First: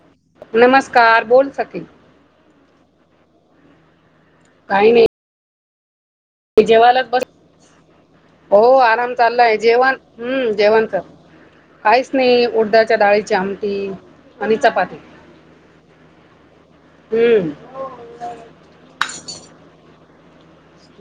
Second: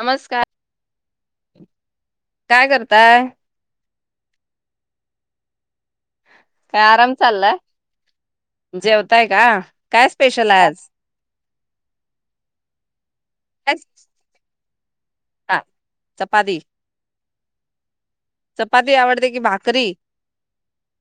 नमस्कार नमस्कार, बोल सखी. काय करताय? काही नाही. काय जेवायलाच आराम बस्, चाललाय हो आराम जेवताय का चाललाय जेवण काय स्पेशल हम्म आहे आज जेवणचं. काहीच नई, उड्डयाच्या डाळी च् काय आमटी आणि चपाती, हा चपाती हम्म. हो चपाती आवडते की भाकरी?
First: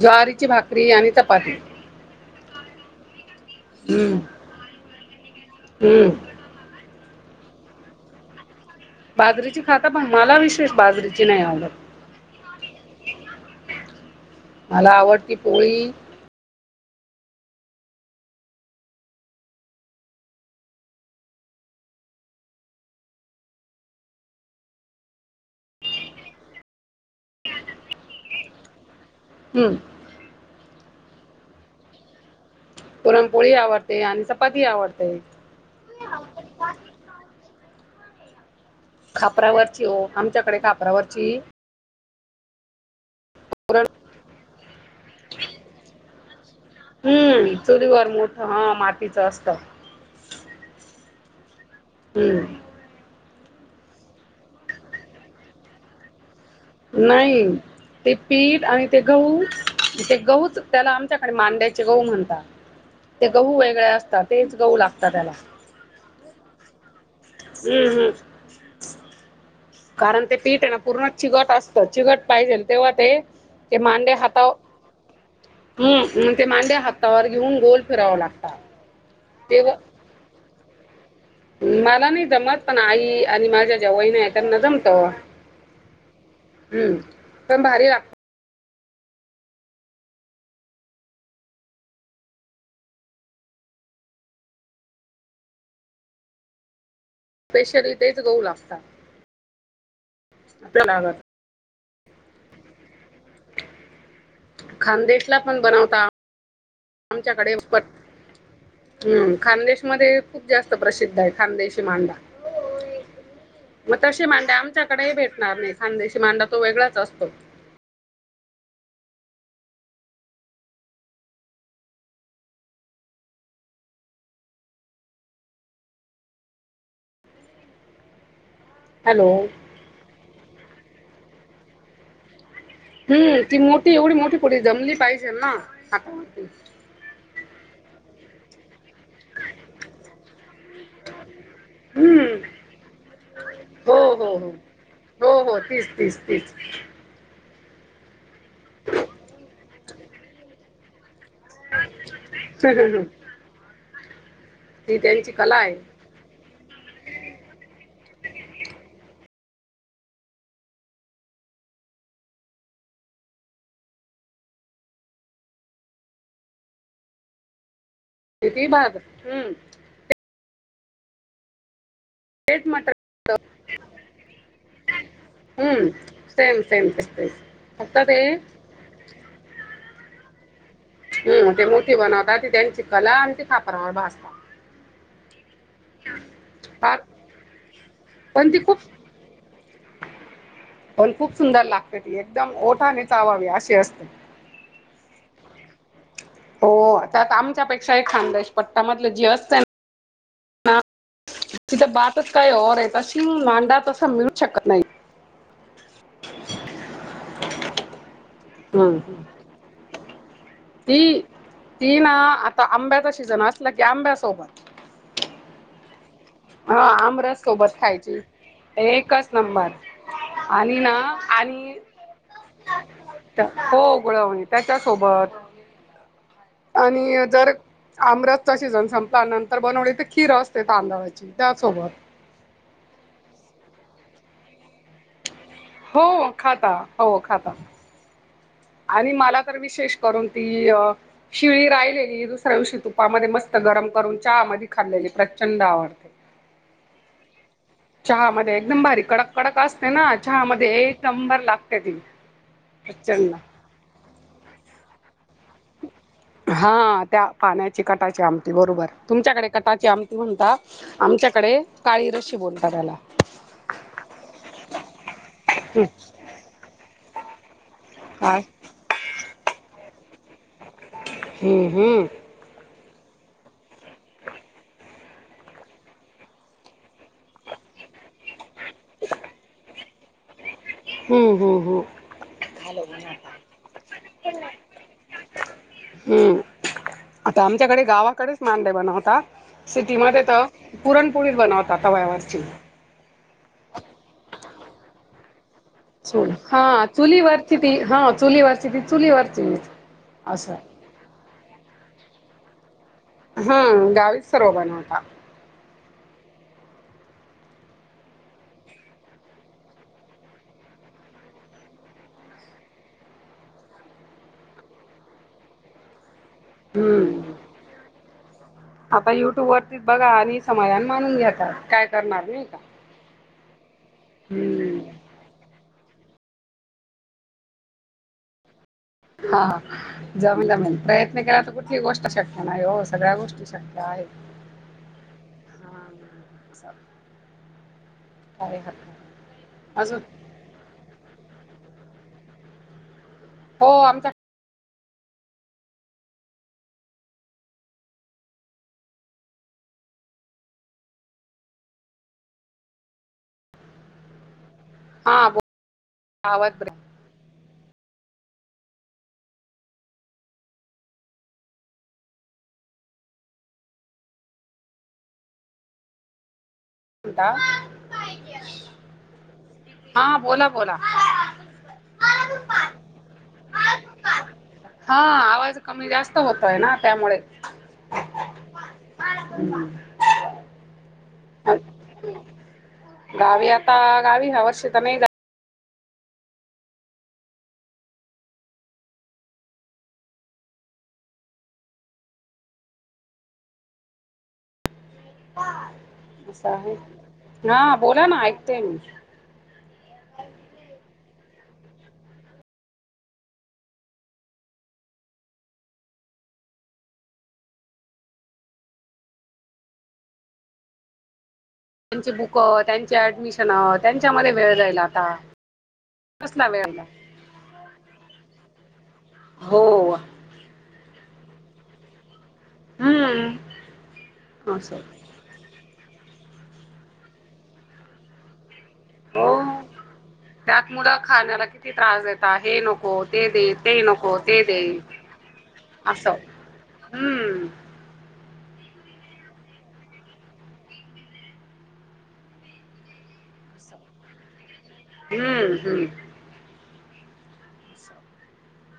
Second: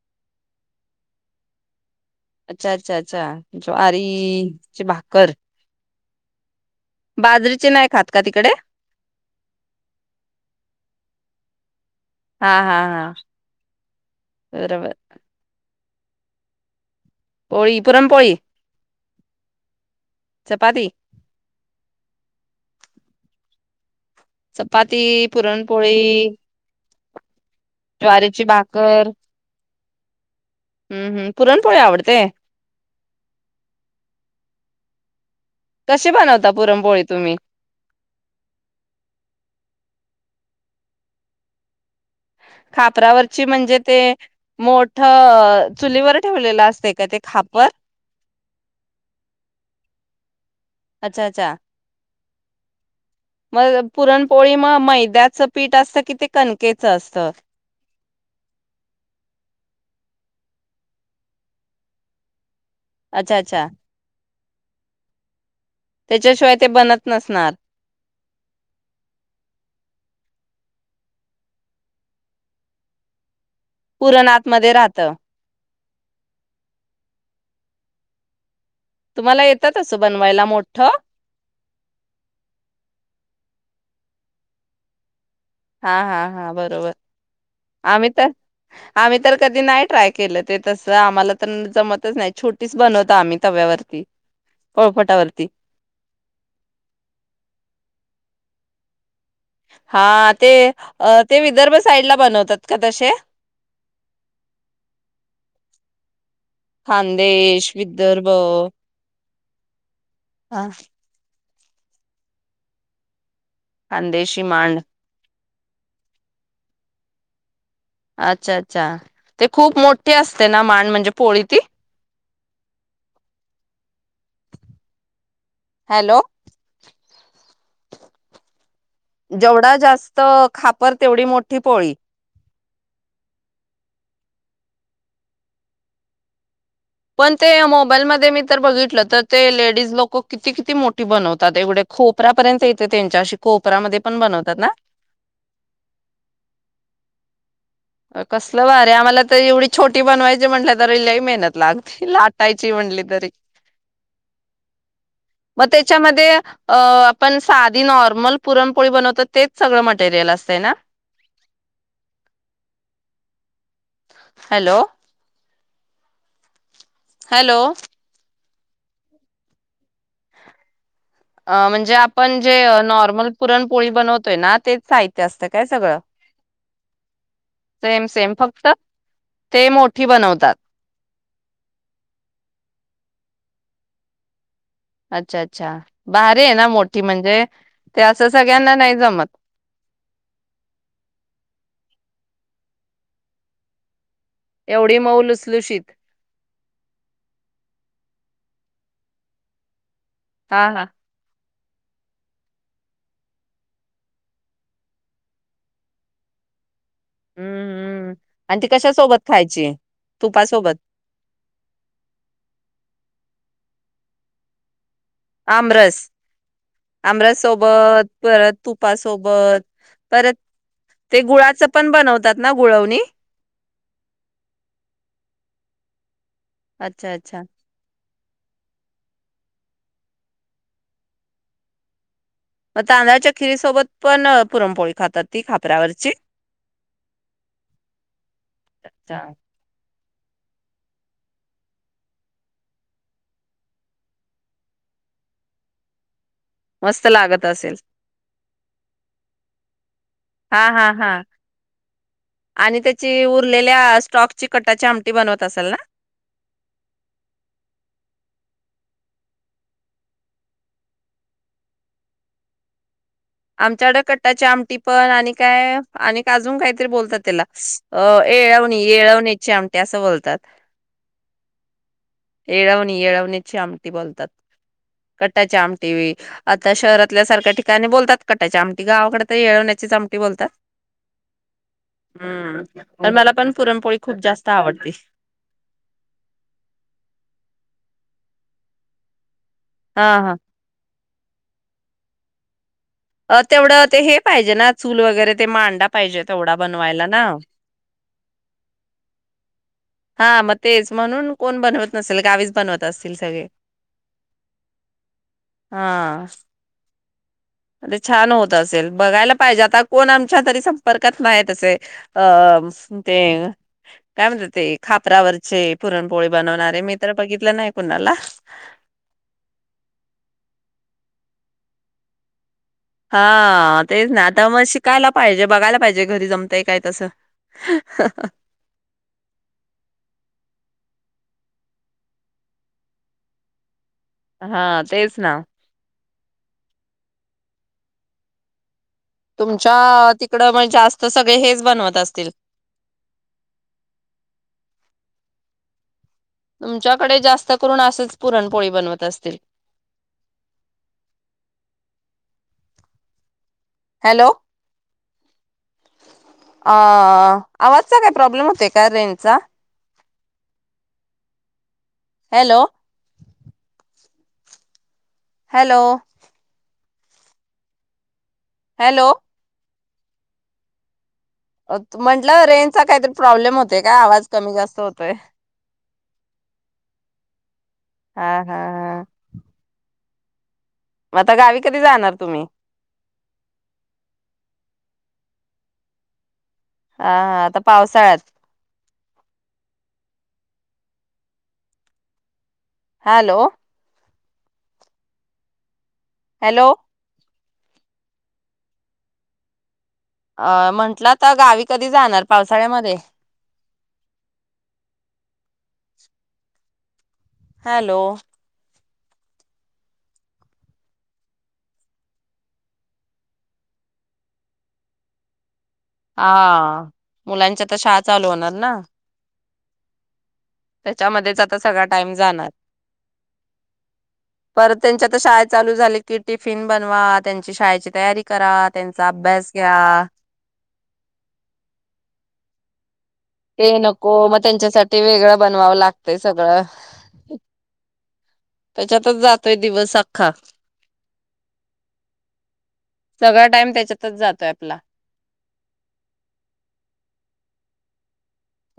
ज्वारीची भाकरी आणि चपाती. अच्छा-अच्छा-अच्छा. हम्म ज्वारीचे भाकर. हम्म बाजरीचे नाही खात का तिकडे. बाजरीची खाता पण मला विशेष बाजरीेची नाही आवडत. हा हा हा मला बरोबर आवडती पोळी पोळी, पुरन पोळी, चपााती. चपाती, पुरणपोळी, ज्वारीची भाकर. हम् हम्-हम् पुरणपोळी आवडते. पुरणपोळी आवडते आणि चपाती आवडते. कसे बनवता पुरणपोळी तुम्ही? खापरावरची ओ, आमच्याकडे खापरावरची खापरावर ची म्हणजे पुरण ते मोट अ चुलीवर ठेवलेला अस् हम्म, चुलीवर मोठं हं मातीचं असत. अचा-अचा हम्म मग पुरणपोळी म मैद्याचं पीठ असतं कि ते कण केच असतं. नाही ते पीठ आणि ते गहू, ते गहूच त्याला आमच्याकडे मांड्याचे गहू म्हणता. ते अच्छा गहू अच्छा वेगळे असतात. तेच गहू लागता त्याला. तेच्याशिवाय ते बनत नसणार हम्-हम् कारण ते पीठ हे ना पूर्ण चिगट असतं, चिगट पाहिजेल तेव्हा ते पुरण आतमध्ये राहतं. हम् अम् ते मांड्या हातावर घेऊन गोल फिराव लागता. तुम्हाला येतात असं बनवायला मोठ ठं मला नाही जमत, पण आई आणि माझ्या ज्या वहिन आहेत त्यांना जमत ओ वा. हा हा हा बरोबर पण भारी आम्ही लागत तर आम्ही तर कधी नाही ट्राय केलं ते तस आम्हाला तर जमतच नाही छोटीच बनवत आम्ही तव्यावरती पोळपाटावरती. स्पेशली तेच गहु लागता. हा ते अ ते विदर्भ साईड ला बनवतात का तशे. खानदेशला पण बनवता आमच्याकडेम खानदेश विदर्भ हम्म खानदेश मध्ये खूप हा जास्त प्रसिद्ध आहे. खानदेशी मांडा. म तशी खानदेशी मांड्या मांड आमच्याकडे ही भेट. णारी खांदेशी मांडा तो वेगळाच असतो. अच्छा अच्छा ते खूप मोठे असते ना माांड म्हणजे पोळी ती हॅलो. हॅलो. जेवढा जास्त खाप पर तेवढी मोठी पोळी. हम्म ती मोठी एवढी मोठी पुडी जमली पाहिजे ना हात. पण ते मोबाईल मध्ये मी तर बघितल त. तर ते लेडीज लोक किती किती मोठी बनवतात एवढे खोपरा हं. पर्यंत येते त्यांच्या अशी हो, खोपरामध्ये पण हो, हो. बनवतात ना हो, हो. तीच, तीच, तीच. कसल भारी आम्हाला तर एवढी छोटी बनवायची म्हंटलं तर लई मे. मत लात लाटायची म्हटली तरी. ती त्यांची कला म आहे. त्याच्यामध्ये. अ आपण साधी नॉर्मल पुरणपोळी बनवत तेच सगळं मटेरियल असते ना. हॅलो! हॅलो! किती बाग हम्म. अ म्हणजे आप. पण जे तेच अ मटर नॉर्मल पुरणपोळी बनवतोय ना तेच साहित्य असत काय हं. सगळं सेम, सेम. तेच, तेच. फक्त सेम ते सेम फक्त ते मोठी बनवतात. हम्म ते मोठी बनवताात ती त्यांची कला आणि ते खापरावर भाजता. अच्छा अच्छा बारी आहे ना फार मोठी म्हणजे ते असं पण ती सगळ्यांना खूप नाही जमत. पण खूप सुंदर लागते ती एकदम ओठाने चावावी अशी असते. एवढी मऊ लुसलुशीत हो त्याता आमच्यापेक्षा एक खानदेश. पट्टामधलं जी असते ना. हा हा. तिथ बातच काय ओर आहे तशी मांडा तस मिळू शकत नाही. हम्म हम्म! आणि ती कशा हम्म सोबत खायची. तुपासोबत ती ती ना आता आंब्याचा सीजन अस म्हटल की आंब्यासोबत आमरस हा आमरस सोबत खायची परत एकच तुपासोबत नंबर परत आणि ना ते गुळाचं आणि पण बनवतात ना गुळवणी हो गुळवणी त्याच्या सोबत अच्छा आणि अच्छा जर आम्रसचा सीझन संपला, नंतर बनवली तर खीरं असते तांदळा- ची त्यासोबत. मग तांदळाच्या खिरीसोबत पण पुरणपोळी खातात, ती हो खापरावरची खाता. हो खाता. आणि अच्छा. मला तर विशेष करून ती शिळी राहिलेली दुसऱ्या दिवशी तुपामध्ये मस्त गरम करून चहा मदी खाल्लेली प्रचंड आवडते. मस्त लाग- चहा मदी एकदम भारी कडक कडक असते ना. चहा हा मध्ये हा एक हा नंबर लागते ती आणि त्याची प्रचंड. तसल ना. हा त्या पाण्याची कटाची आमटी बरोबर तुमच्याकडे कटाची आमटी म्हणतात, आमच्याकडे काळी रशी बोलता त्याला. आमच्याकड कट्टाची आमटी पण आणि काय हम्म आणि अजून काहीतरी बोलतात- तेला. अ काय येळवणी येळवण्या- ची आमटी असं बोलतात. हम्म हम्म णी येळवण्याची आमटी बोलतात. कटाची आमटी, आता शहरातल्या सारख्या ठिकाणी बोलतात कटाची आमटी, गावाकडे तर येवण्याचीच आम ते बोलतात. हम्म हम्म हम्म हम्म तर मला पण पुरणपोळी खूप जास्त आवडते हम्म, आता आमच्याकडे गावाकडे [unintelligible] बनवतात. हा सिटीमध्ये हा तर पुरणपोळीच बनवतात तव्यावर. [unintelligible] अ तेवढं ते हे पाहिजे ना, चूल वगैरे. ते मांडा पाहिजे चुल तेवढा हा बनवायला चुली ना वरची ती हा. चुलीवरची ती चुलीवरचीच. हा मग तेच म्हणून. कोण बनवत नसेल. गावीच बनवत असतील सगळे हम गावीच सर्व बनवता. हा. अरे छान होत असेल. बघायला पाहिजे, आता कोण आमच्या तरी संपर्कात नाही तसे अ ते काय म्हणतात ते खापरावरचे पुरण पोळी बनवणारे, मी तर हम्म. बघितलं नाही कुणाला. आता युट्यूब वरतीच बघा आणि समाधान मानून घ्या आता, काय करणार नाही का. हा तेच ना आता म हम्म. शिकायला पाहिजे बघायला पाहिजे. ते घरी जमतय काय तसं. हा जमेल जमेल. प्रयत्न केला तर कुठली गोष्ट अशक्य नाही हो, सगळ्या गोष्टी शक्य आहेत. हा तेच ना. हा काय? नाही तुमच्या अजून तिकड मग जास्त [unintelligible] सगळे हेच बनवत असतील. हो आमचा तुमच्याकडे जास्त करून असच पुरणपोळी बनवत असतील. हॅलो. हा आवाज आ ब्रेक आवाज [unintelligible] प्रॉब्लेम होते का रेंज चा. हॅलो. हॅलो. [unintelligible] हॅलो. हा बोला बोला. म्हंटलं रेंजचा काहीतरी प्रॉब्लेम होतय का आवाज कमी जास्त हा होतोय. आवाज कमी जास्त होतोय ना त्यामुळे हा हा हा. मग आता गावी कधी जाणार तुम्ही गावी आता गावी हा वर्ष तर नाही जा हा हा आता पावसाळ्यात. हॅलो. हॅलो [unintelligible] हा बोला ना ऐकतेय मी. अ म्हंटलं तर गावी कधी जाणार पावसाळ्यामध्ये? हॅलो त्यांची बुक, त्यांची ऍडमिशन, त्यांच्यामध्ये वेळ जाईल आता. कसला वेळ हा मुलांच्या तर शाळा चालू होणार ना. हो त्याच्यामध्येच आता सगळा टाइम जाणार, हम्म परत असं त्यांच्या आता शाळा चालू झाले की टिफिन बनवा, त्यांची शाळेची तयारी करा. त्यांचा हो अभ्यास घ्या. त्यात मुलं खाताना किती त्रास देतात, हे नको ते नको मग त्यांच्यासाठी वेगळं बनवावं लागतय असं सगळं. हम्म त्याच्यातच जातोय दिवस अख्खा सगळा टाईम त्याच्यातच जातोय आपला. हम्म हम्म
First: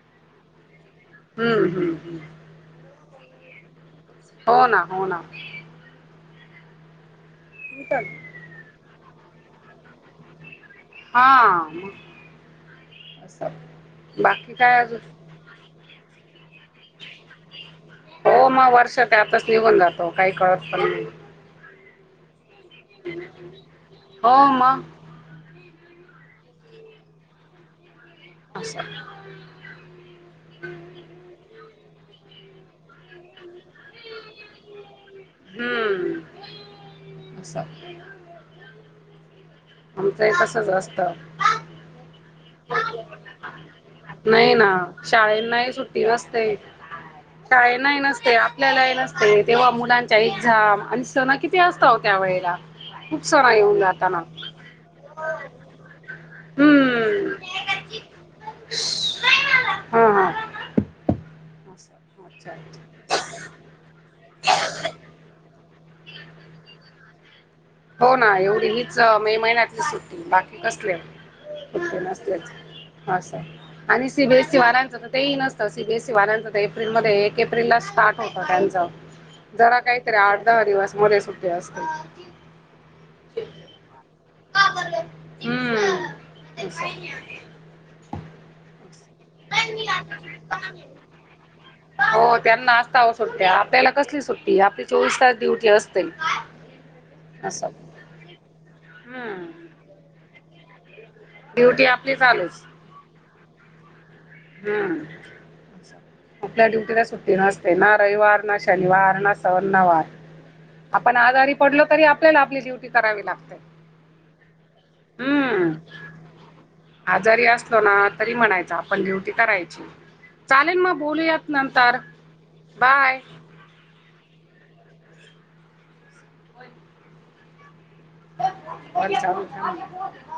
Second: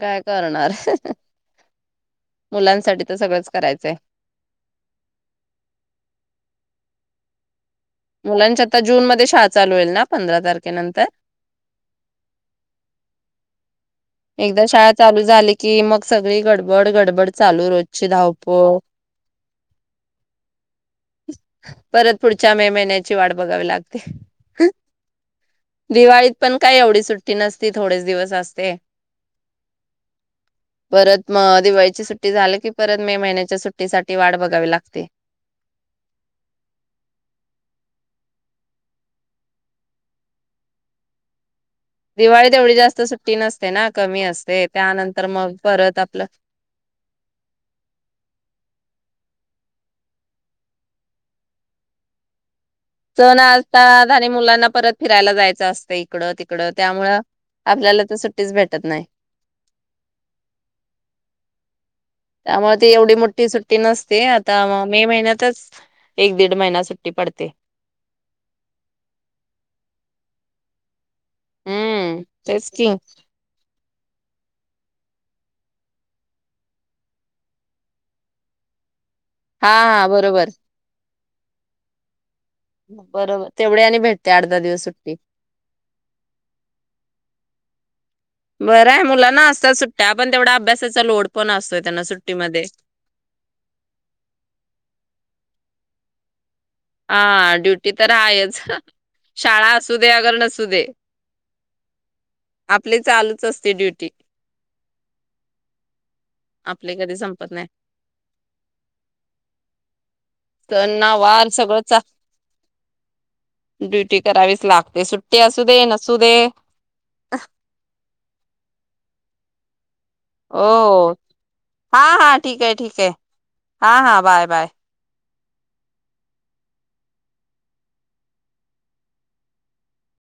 काय करणार. हम्म हम्म हम् मुलांसाठी तर सगळंच करायचंय. हो ना हो ना. मुलांच्या आता जूनमध्ये शाळा चालू होईल ना पंधरा तारखे हा बाकी एकदा काय शाळा अजून चालू झाली की मग? सगळी कड गडबड गडबड चालू रोजची हो मग धावपळ वर्ष त्यातच निघून जातो काही कळत [inaudible] परत पुढ- च्या मे महिन्याची वाट बघावी लागते. हो मग दिवाळीत पण काय एवढी सुट्टी नसती थोडेच? दिवस असते असं परत म दिवाळी- ची सुट्टी झाली की, परत मे महिन्याच्या सुट्टी साठी वाढ बघावी लागते. हम्म आमचं ही तसच असतं. दिवाळी तेवढी जास्त सुट्टी नस- नाही ना शाळेंना ही परत सुट्टी आपलं नसते शाळांनाही नसते, आपल्यालाही नसते. ते तेव्हा मुलांच्या एक्झाम आणि सणं किती असत ओ त्या वेळेला. खूप सण येऊन आता जाताना झाले मुलांना परत फिरायला जायचं असत इकडं ती कडं त्यामुंळ हम्म आपल्याला तर सुट्टीच भेटत नाही. हा हा अच्छा अच्छा त्यामुळ ती एवढी मोठ्ठी सुट्टी नसते, आता मे महिन्यातच एक दीड महिना सुट्टी पडते. हो ना एवढी हीच मे महिन्यातली सुट्टी, बाकी कसली. हम्म तेच की [unintelligible] आस आणि सीबीएससी वाल्यांचं तर तेही नसतं सीबीएसी वाल्यांचं एप्रिलमध्ये एक एप्रिलला स्टार्ट होतं त्यांच. हा जरा हा काहीतरी आठ बरोबर दहा दिवस मध्ये सु ठी असते. बरोबर तेवढे आणि भेटते आड धा दिवस सुट्टी. हम्म. बर लोड पण असतोय त्यांना हो सुट्टीमध्ये त्यांना असता ओ सुट्टया आपल्याला कसली सुट्टी आपली चोवीस तास ड्युटी अस ते. हा ड्युटी तर आहेच. हम्म शाळा असू दे, अगर नसू दे. ड्युटी आपली चालूच. च असते ड्युटी. हम्म. आपल्या आपली ड्युटीला कधी सुट्टी संपत नाही नसते ना. रविवार ना शनिवार ना सण ना वार. सण आपण वार आजारी पडलो सगळंच तरी आपल्याला आपली ड्युटी करावी लागते. ड्युटी करावीच लागते सुट्टी असू हम् दे नसू दे आजारी असलो ना तरी म्हणायचा आपण ड्युटी कराय ची. हो-हो. हां-हां ठीक हे ठीक हे, बाय. हां-हां बाय. बाय. [unintelligible]